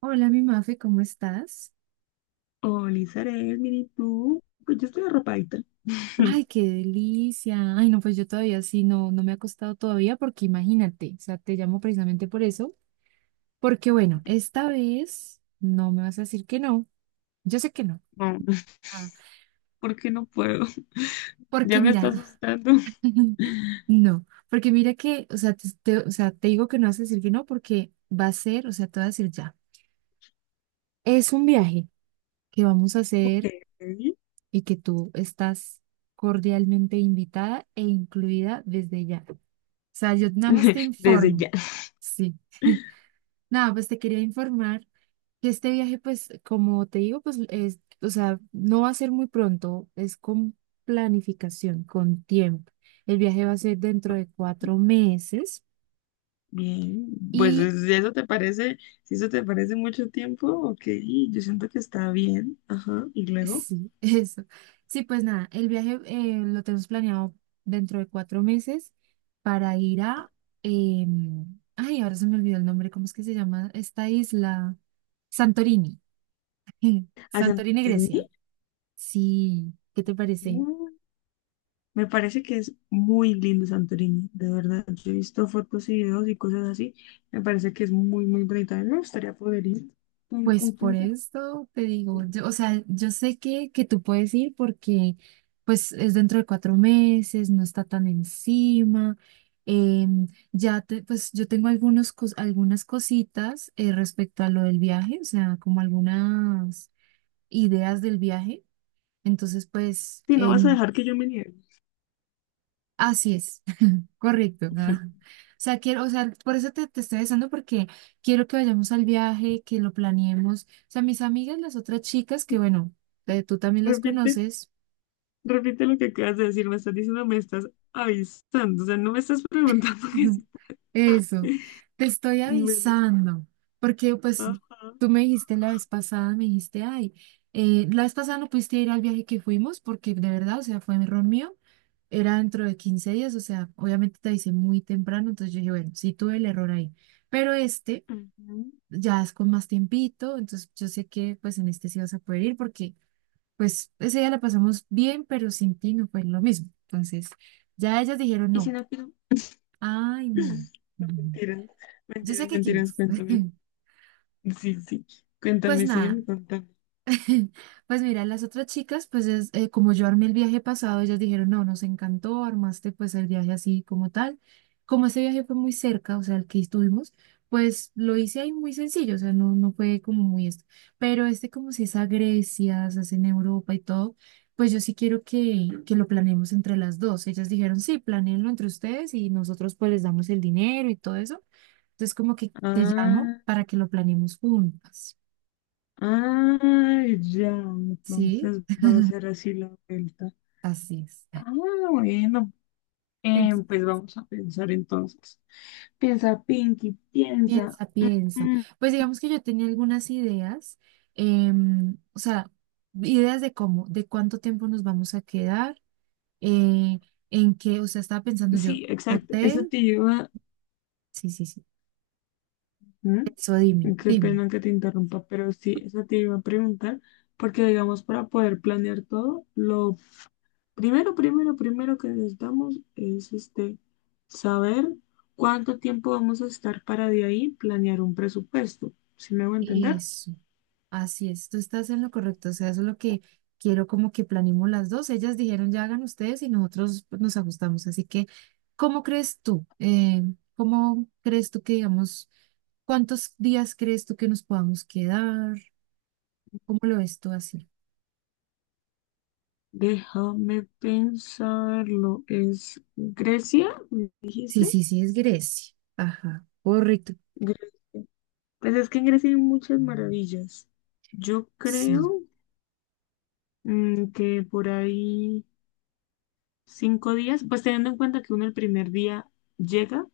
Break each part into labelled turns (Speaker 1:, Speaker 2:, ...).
Speaker 1: Hola, mi Mafe, ¿cómo estás?
Speaker 2: Hola, Isabel, ¿y tú? Pues yo estoy arropadita.
Speaker 1: Ay, qué delicia. Ay, no, pues yo todavía sí, no, no me ha acostado todavía porque imagínate, o sea, te llamo precisamente por eso, porque bueno, esta vez no me vas a decir que no. Yo sé que no.
Speaker 2: No,
Speaker 1: Ah,
Speaker 2: ¿por qué no puedo? Ya
Speaker 1: porque
Speaker 2: me está
Speaker 1: mira,
Speaker 2: asustando.
Speaker 1: no, porque mira que, o sea, o sea, te digo que no vas a decir que no porque va a ser, o sea, te voy a decir ya. Es un viaje que vamos a
Speaker 2: Ok.
Speaker 1: hacer y que tú estás cordialmente invitada e incluida desde ya. Sea, yo nada más te
Speaker 2: Desde
Speaker 1: informo.
Speaker 2: ya.
Speaker 1: Sí. Nada, pues te quería informar que este viaje, pues, como te digo, pues, es, o sea, no va a ser muy pronto, es con planificación, con tiempo. El viaje va a ser dentro
Speaker 2: Ok,
Speaker 1: de 4 meses
Speaker 2: bien,
Speaker 1: y
Speaker 2: si eso te parece, si eso te parece mucho tiempo, ok, yo siento que está bien. Ajá. Y luego,
Speaker 1: sí, eso. Sí, pues nada, el viaje lo tenemos planeado dentro de 4 meses para ir a, ay, ahora se me olvidó el nombre, ¿cómo es que se llama esta isla? Santorini.
Speaker 2: ¿a
Speaker 1: Santorini,
Speaker 2: Santorini?
Speaker 1: Grecia. Sí, ¿qué te parece?
Speaker 2: Mm. Me parece que es muy lindo Santorini, de verdad. Yo he visto fotos y videos y cosas así. Me parece que es muy, muy bonita. A mí me gustaría poder ir. ¿Con,
Speaker 1: Pues
Speaker 2: con
Speaker 1: por
Speaker 2: quién se va?
Speaker 1: esto te digo, yo, o sea, yo sé que, tú puedes ir porque pues es dentro de 4 meses, no está tan encima. Ya te, pues yo tengo algunas cositas respecto a lo del viaje, o sea, como algunas ideas del viaje. Entonces, pues,
Speaker 2: Si no vas a dejar que yo me niegue.
Speaker 1: así es. Correcto. Ah. O sea, quiero, o sea, por eso te estoy besando, porque quiero que vayamos al viaje, que lo planeemos. O sea, mis amigas, las otras chicas, que bueno, tú también las
Speaker 2: Repite,
Speaker 1: conoces.
Speaker 2: repite lo que acabas de decir. Me estás diciendo, me estás avisando. O sea, no me estás preguntando que sí.
Speaker 1: Eso, te estoy
Speaker 2: Bueno,
Speaker 1: avisando, porque pues
Speaker 2: ajá.
Speaker 1: tú me dijiste la vez pasada, me dijiste, ay, la vez pasada no pudiste ir al viaje que fuimos, porque de verdad, o sea, fue un error mío. Era dentro de 15 días, o sea, obviamente te avisé muy temprano, entonces yo dije, bueno, sí tuve el error ahí. Pero
Speaker 2: Ujú.
Speaker 1: ya es con más tiempito, entonces yo sé que pues en este sí vas a poder ir porque pues ese día la pasamos bien, pero sin ti no fue lo mismo. Entonces ya ellas dijeron
Speaker 2: Y si
Speaker 1: no,
Speaker 2: no quiero.
Speaker 1: ay no,
Speaker 2: No,
Speaker 1: no, no.
Speaker 2: mentiras,
Speaker 1: Yo sé
Speaker 2: mentiras,
Speaker 1: que
Speaker 2: mentiras.
Speaker 1: quieres.
Speaker 2: Cuéntame. Sí, sí.
Speaker 1: Pues
Speaker 2: Cuéntame,
Speaker 1: nada,
Speaker 2: sígueme contando.
Speaker 1: pues mira, las otras chicas, pues es, como yo armé el viaje pasado, ellas dijeron, no, nos encantó, armaste pues el viaje así como tal. Como ese viaje fue muy cerca, o sea, el que estuvimos, pues lo hice ahí muy sencillo, o sea, no, no fue como muy esto. Pero este como si es a Grecia, se hace en Europa y todo, pues yo sí quiero que, lo planeemos entre las dos. Ellas dijeron, sí, planéenlo entre ustedes y nosotros pues les damos el dinero y todo eso. Entonces como que te llamo
Speaker 2: Ah,
Speaker 1: para que lo planeemos juntas,
Speaker 2: ah, ya.
Speaker 1: ¿sí?
Speaker 2: Entonces va a ser así la vuelta.
Speaker 1: Así es.
Speaker 2: Ah, bueno.
Speaker 1: Entonces,
Speaker 2: Pues vamos a pensar entonces. Piensa, Pinky, piensa.
Speaker 1: piensa, piensa. Pues digamos que yo tenía algunas ideas, o sea, ideas de cómo, de cuánto tiempo nos vamos a quedar, eh, en qué, o sea, estaba pensando yo,
Speaker 2: Sí, exacto. Eso
Speaker 1: hotel,
Speaker 2: te lleva.
Speaker 1: sí, sí, sí, eso dime,
Speaker 2: ¿Mm? Qué
Speaker 1: dime,
Speaker 2: pena que te interrumpa, pero sí, eso te iba a preguntar, porque digamos, para poder planear todo, lo primero que necesitamos es saber cuánto tiempo vamos a estar para de ahí planear un presupuesto. ¿Sí me voy a entender?
Speaker 1: eso, así es, tú estás en lo correcto, o sea, eso es lo que quiero como que planeemos las dos, ellas dijeron ya hagan ustedes y nosotros pues, nos ajustamos, así que, ¿cómo crees tú? ¿Cómo crees tú que digamos? ¿Cuántos días crees tú que nos podamos quedar? ¿Cómo lo ves tú así?
Speaker 2: Déjame pensarlo. ¿Es Grecia? ¿Me
Speaker 1: Sí,
Speaker 2: dijiste?
Speaker 1: sí, sí, es Grecia. Ajá, correcto.
Speaker 2: Grecia. Pues es que en Grecia hay muchas maravillas. Yo
Speaker 1: Sí,
Speaker 2: creo que por ahí 5 días, pues teniendo en cuenta que uno el primer día llega,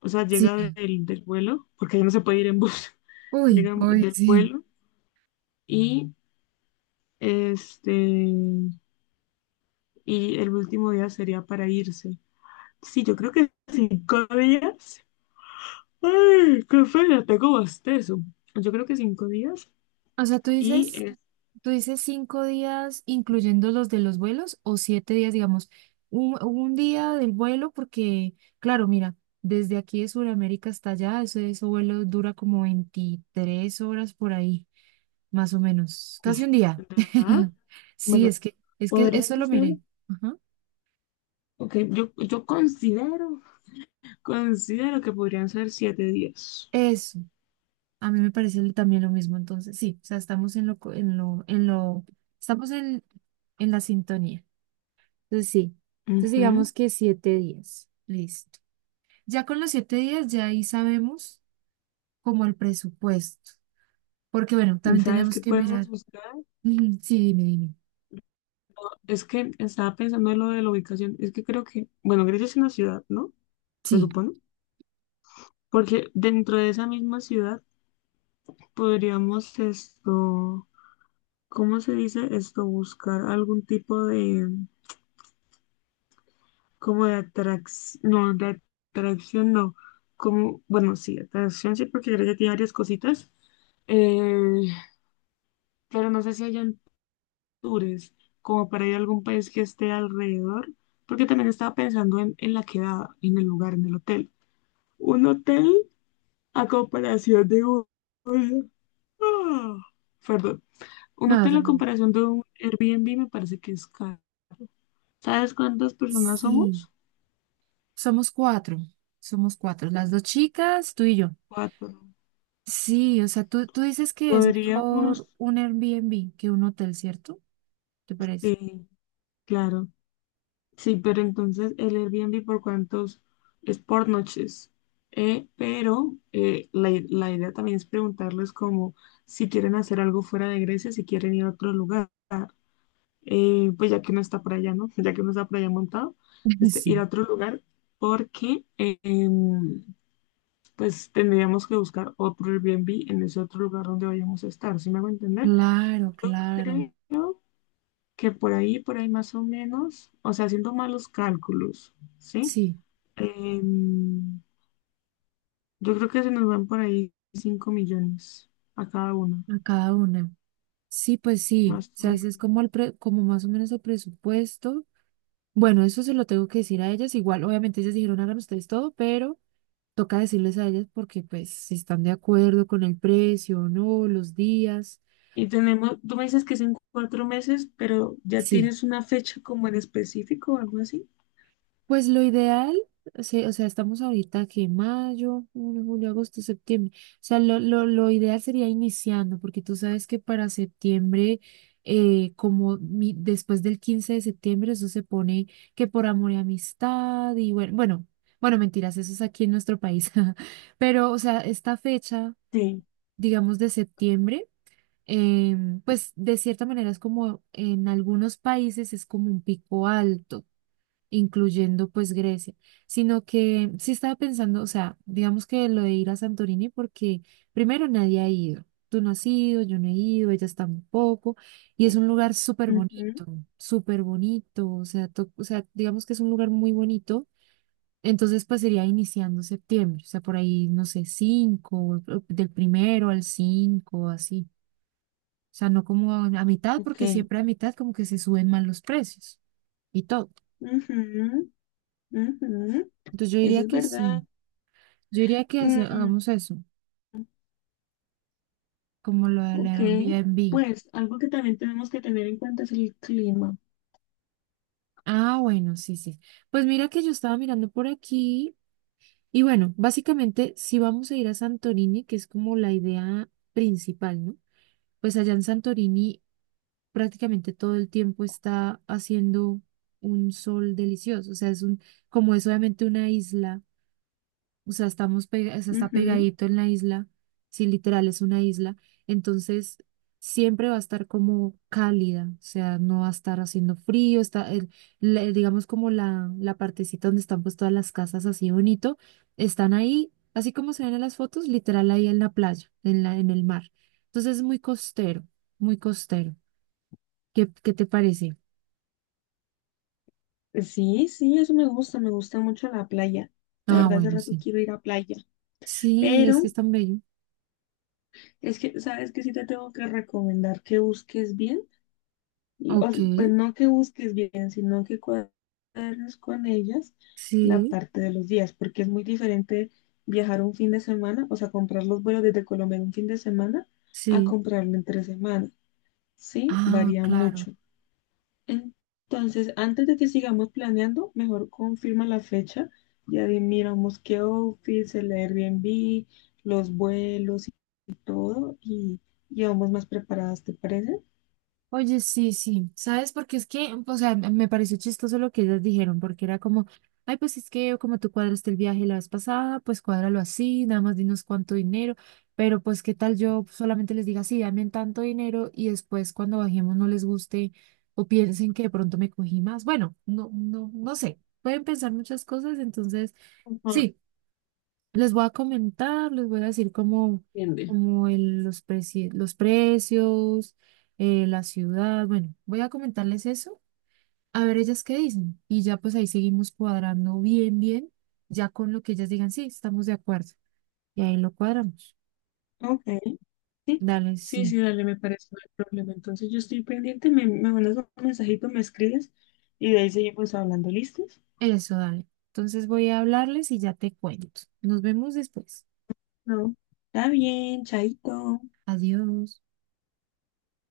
Speaker 2: o sea, llega
Speaker 1: sí.
Speaker 2: del vuelo, porque ya no se puede ir en bus.
Speaker 1: Uy,
Speaker 2: Llega
Speaker 1: uy,
Speaker 2: del
Speaker 1: sí.
Speaker 2: vuelo y este, y el último día sería para irse. Sí, yo creo que 5 días. ¡Ay, qué feo! Tengo bostezo. Yo creo que cinco días
Speaker 1: O sea, tú
Speaker 2: y
Speaker 1: dices,
Speaker 2: es,
Speaker 1: tú dices 5 días, incluyendo los de los vuelos, o 7 días, digamos, un día del vuelo, porque, claro, mira, desde aquí de Sudamérica hasta allá, ese vuelo dura como 23 horas por ahí. Más o menos, casi
Speaker 2: uf,
Speaker 1: un día.
Speaker 2: de verdad,
Speaker 1: Sí,
Speaker 2: bueno,
Speaker 1: es que eso
Speaker 2: podrían
Speaker 1: lo
Speaker 2: ser,
Speaker 1: miré. Ajá.
Speaker 2: ok, yo considero considero que podrían ser 7 días.
Speaker 1: Eso, a mí me parece también lo mismo, entonces, sí, o sea, estamos en lo, en lo, estamos en la sintonía. Entonces, sí, entonces
Speaker 2: Ujú.
Speaker 1: digamos que 7 días, listo. Ya con los 7 días, ya ahí sabemos como el presupuesto, porque bueno, también
Speaker 2: ¿Sabes
Speaker 1: tenemos
Speaker 2: qué
Speaker 1: que
Speaker 2: podemos
Speaker 1: mirar.
Speaker 2: buscar?
Speaker 1: Ujú. Sí, dime, dime.
Speaker 2: Es que estaba pensando en lo de la ubicación. Es que creo que, bueno, Grecia es una ciudad, ¿no? Se
Speaker 1: Sí,
Speaker 2: supone. Porque dentro de esa misma ciudad podríamos esto, ¿cómo se dice esto? Buscar algún tipo de, como de atracción, no, de atracción no. Como, bueno, sí, atracción sí, porque Grecia tiene varias cositas. Eh, pero no sé si allá tours, como para ir a algún país que esté alrededor, porque también estaba pensando en la quedada, en el lugar, en el hotel. Un hotel a comparación de un... Ah, perdón. Un
Speaker 1: no, no
Speaker 2: hotel
Speaker 1: te
Speaker 2: a
Speaker 1: preocupes.
Speaker 2: comparación de un Airbnb me parece que es caro. ¿Sabes cuántas personas
Speaker 1: Sí,
Speaker 2: somos?
Speaker 1: somos cuatro, somos cuatro, las dos chicas, tú y yo.
Speaker 2: Cuatro.
Speaker 1: Sí, o sea, tú dices que es
Speaker 2: Podríamos,
Speaker 1: mejor un Airbnb que un hotel, ¿cierto? ¿Te parece?
Speaker 2: sí, claro. Sí, pero entonces el Airbnb por cuántos es por noches. La, la idea también es preguntarles como si quieren hacer algo fuera de Grecia, si quieren ir a otro lugar. Pues ya que no está por allá, ¿no? Ya que no está por allá montado, ir
Speaker 1: Sí,
Speaker 2: a otro lugar porque pues tendríamos que buscar otro Airbnb en ese otro lugar donde vayamos a estar, ¿sí me hago entender?
Speaker 1: claro,
Speaker 2: Yo
Speaker 1: claro.
Speaker 2: creo que por ahí más o menos, o sea, haciendo malos cálculos, ¿sí?
Speaker 1: Sí,
Speaker 2: Em, yo creo que se nos van por ahí 5 millones a cada uno,
Speaker 1: a cada una. Sí, pues sí. O
Speaker 2: más o
Speaker 1: sea, ese es
Speaker 2: menos.
Speaker 1: como, como más o menos el presupuesto. Bueno, eso se lo tengo que decir a ellas. Igual, obviamente ellas dijeron, hagan ustedes todo, pero toca decirles a ellas porque pues si están de acuerdo con el precio o no, los días.
Speaker 2: Y tenemos, tú me dices que es en 4 meses, pero ¿ya
Speaker 1: Sí.
Speaker 2: tienes una fecha como en específico o algo así?
Speaker 1: Pues lo ideal, o o sea, estamos ahorita que mayo, junio, julio, agosto, septiembre. O sea, lo ideal sería iniciando, porque tú sabes que para septiembre, como después del 15 de septiembre, eso se pone que por amor y amistad, y bueno, bueno, bueno, mentiras, eso es aquí en nuestro país. Pero, o sea, esta fecha,
Speaker 2: Sí.
Speaker 1: digamos, de septiembre, pues de cierta manera es como en algunos países es como un pico alto incluyendo pues Grecia, sino que sí estaba pensando, o sea, digamos que lo de ir a Santorini porque primero nadie ha ido, tú no has ido, yo no he ido, ellas tampoco, y es un lugar
Speaker 2: Ujú,
Speaker 1: súper bonito, o sea, to- o sea, digamos que es un lugar muy bonito, entonces pues sería iniciando septiembre, o sea, por ahí, no sé, cinco, del primero al cinco, así, o sea, no como a mitad,
Speaker 2: ok.
Speaker 1: porque siempre a mitad como que se suben más los precios y todo.
Speaker 2: Ujú, ujú.
Speaker 1: Entonces yo
Speaker 2: Eso
Speaker 1: diría
Speaker 2: es
Speaker 1: que sí.
Speaker 2: verdad.
Speaker 1: Yo diría que
Speaker 2: Mm,
Speaker 1: hagamos eso, como lo del
Speaker 2: Ok,
Speaker 1: Airbnb.
Speaker 2: pues algo que también tenemos que tener en cuenta es el clima.
Speaker 1: Ah, bueno, sí, sí. Pues mira que yo estaba mirando por aquí y bueno, básicamente si vamos a ir a Santorini, que es como la idea principal, ¿no? Pues allá en Santorini prácticamente todo el tiempo está haciendo un sol delicioso, o sea, es un, como es obviamente una isla. O sea, o sea, está pegadito en la isla, sí, literal es una isla, entonces siempre va a estar como cálida, o sea, no va a estar haciendo frío, está, digamos como la partecita donde están pues todas las casas así bonito, están ahí, así como se ven en las fotos, literal ahí en la playa, en la, en el mar. Entonces es muy costero, muy costero. ¿Qué te parece?
Speaker 2: Ujú. Sí, sí, eso me gusta mucho la playa. La
Speaker 1: Ah,
Speaker 2: verdad, hace
Speaker 1: bueno,
Speaker 2: rato
Speaker 1: sí.
Speaker 2: quiero ir a playa,
Speaker 1: Sí, es que
Speaker 2: pero
Speaker 1: es tan bello.
Speaker 2: es que, ¿sabes que sí? Te tengo que recomendar que busques bien. Y, o
Speaker 1: Ok,
Speaker 2: sea, pues no que busques bien, sino que cuadres con ellas la
Speaker 1: sí,
Speaker 2: parte de los días, porque es muy diferente viajar un fin de semana, o sea, comprar los vuelos desde Colombia en un fin de semana a
Speaker 1: sí.
Speaker 2: comprarlo en 3 semanas, ¿sí?
Speaker 1: Ah,
Speaker 2: Varía
Speaker 1: claro.
Speaker 2: mucho. Entonces, antes de que sigamos planeando, mejor confirma la fecha, ya miramos qué office, el Airbnb, los vuelos y todo, y vamos más preparadas, ¿te parece?
Speaker 1: Oye, sí, sí, ¿sabes? Porque es que, o sea, me pareció chistoso lo que ellas dijeron, porque era como, ay, pues es que como tú cuadraste el viaje la vez pasada, pues cuádralo así, nada más dinos cuánto dinero, pero pues qué tal yo solamente les diga, sí, dame tanto dinero y después cuando bajemos no les guste o piensen que de pronto me cogí más. Bueno, no, no, no sé, pueden pensar muchas cosas, entonces,
Speaker 2: Ajá,
Speaker 1: sí. Les voy a comentar, les voy a decir como,
Speaker 2: entiende.
Speaker 1: como los precios, la ciudad. Bueno, voy a comentarles eso, a ver ellas qué dicen. Y ya pues ahí seguimos cuadrando bien, bien, ya con lo que ellas digan, sí, estamos de acuerdo. Y ahí lo cuadramos.
Speaker 2: Ok. Sí,
Speaker 1: Dale,
Speaker 2: sí,
Speaker 1: sí,
Speaker 2: sí, dale, me parece no hay problema. Entonces yo estoy pendiente, me mandas un mensajito, me escribes y de ahí seguimos hablando, ¿listos?
Speaker 1: eso, dale. Entonces voy a hablarles y ya te cuento. Nos vemos después.
Speaker 2: No, está bien, chaito.
Speaker 1: Adiós.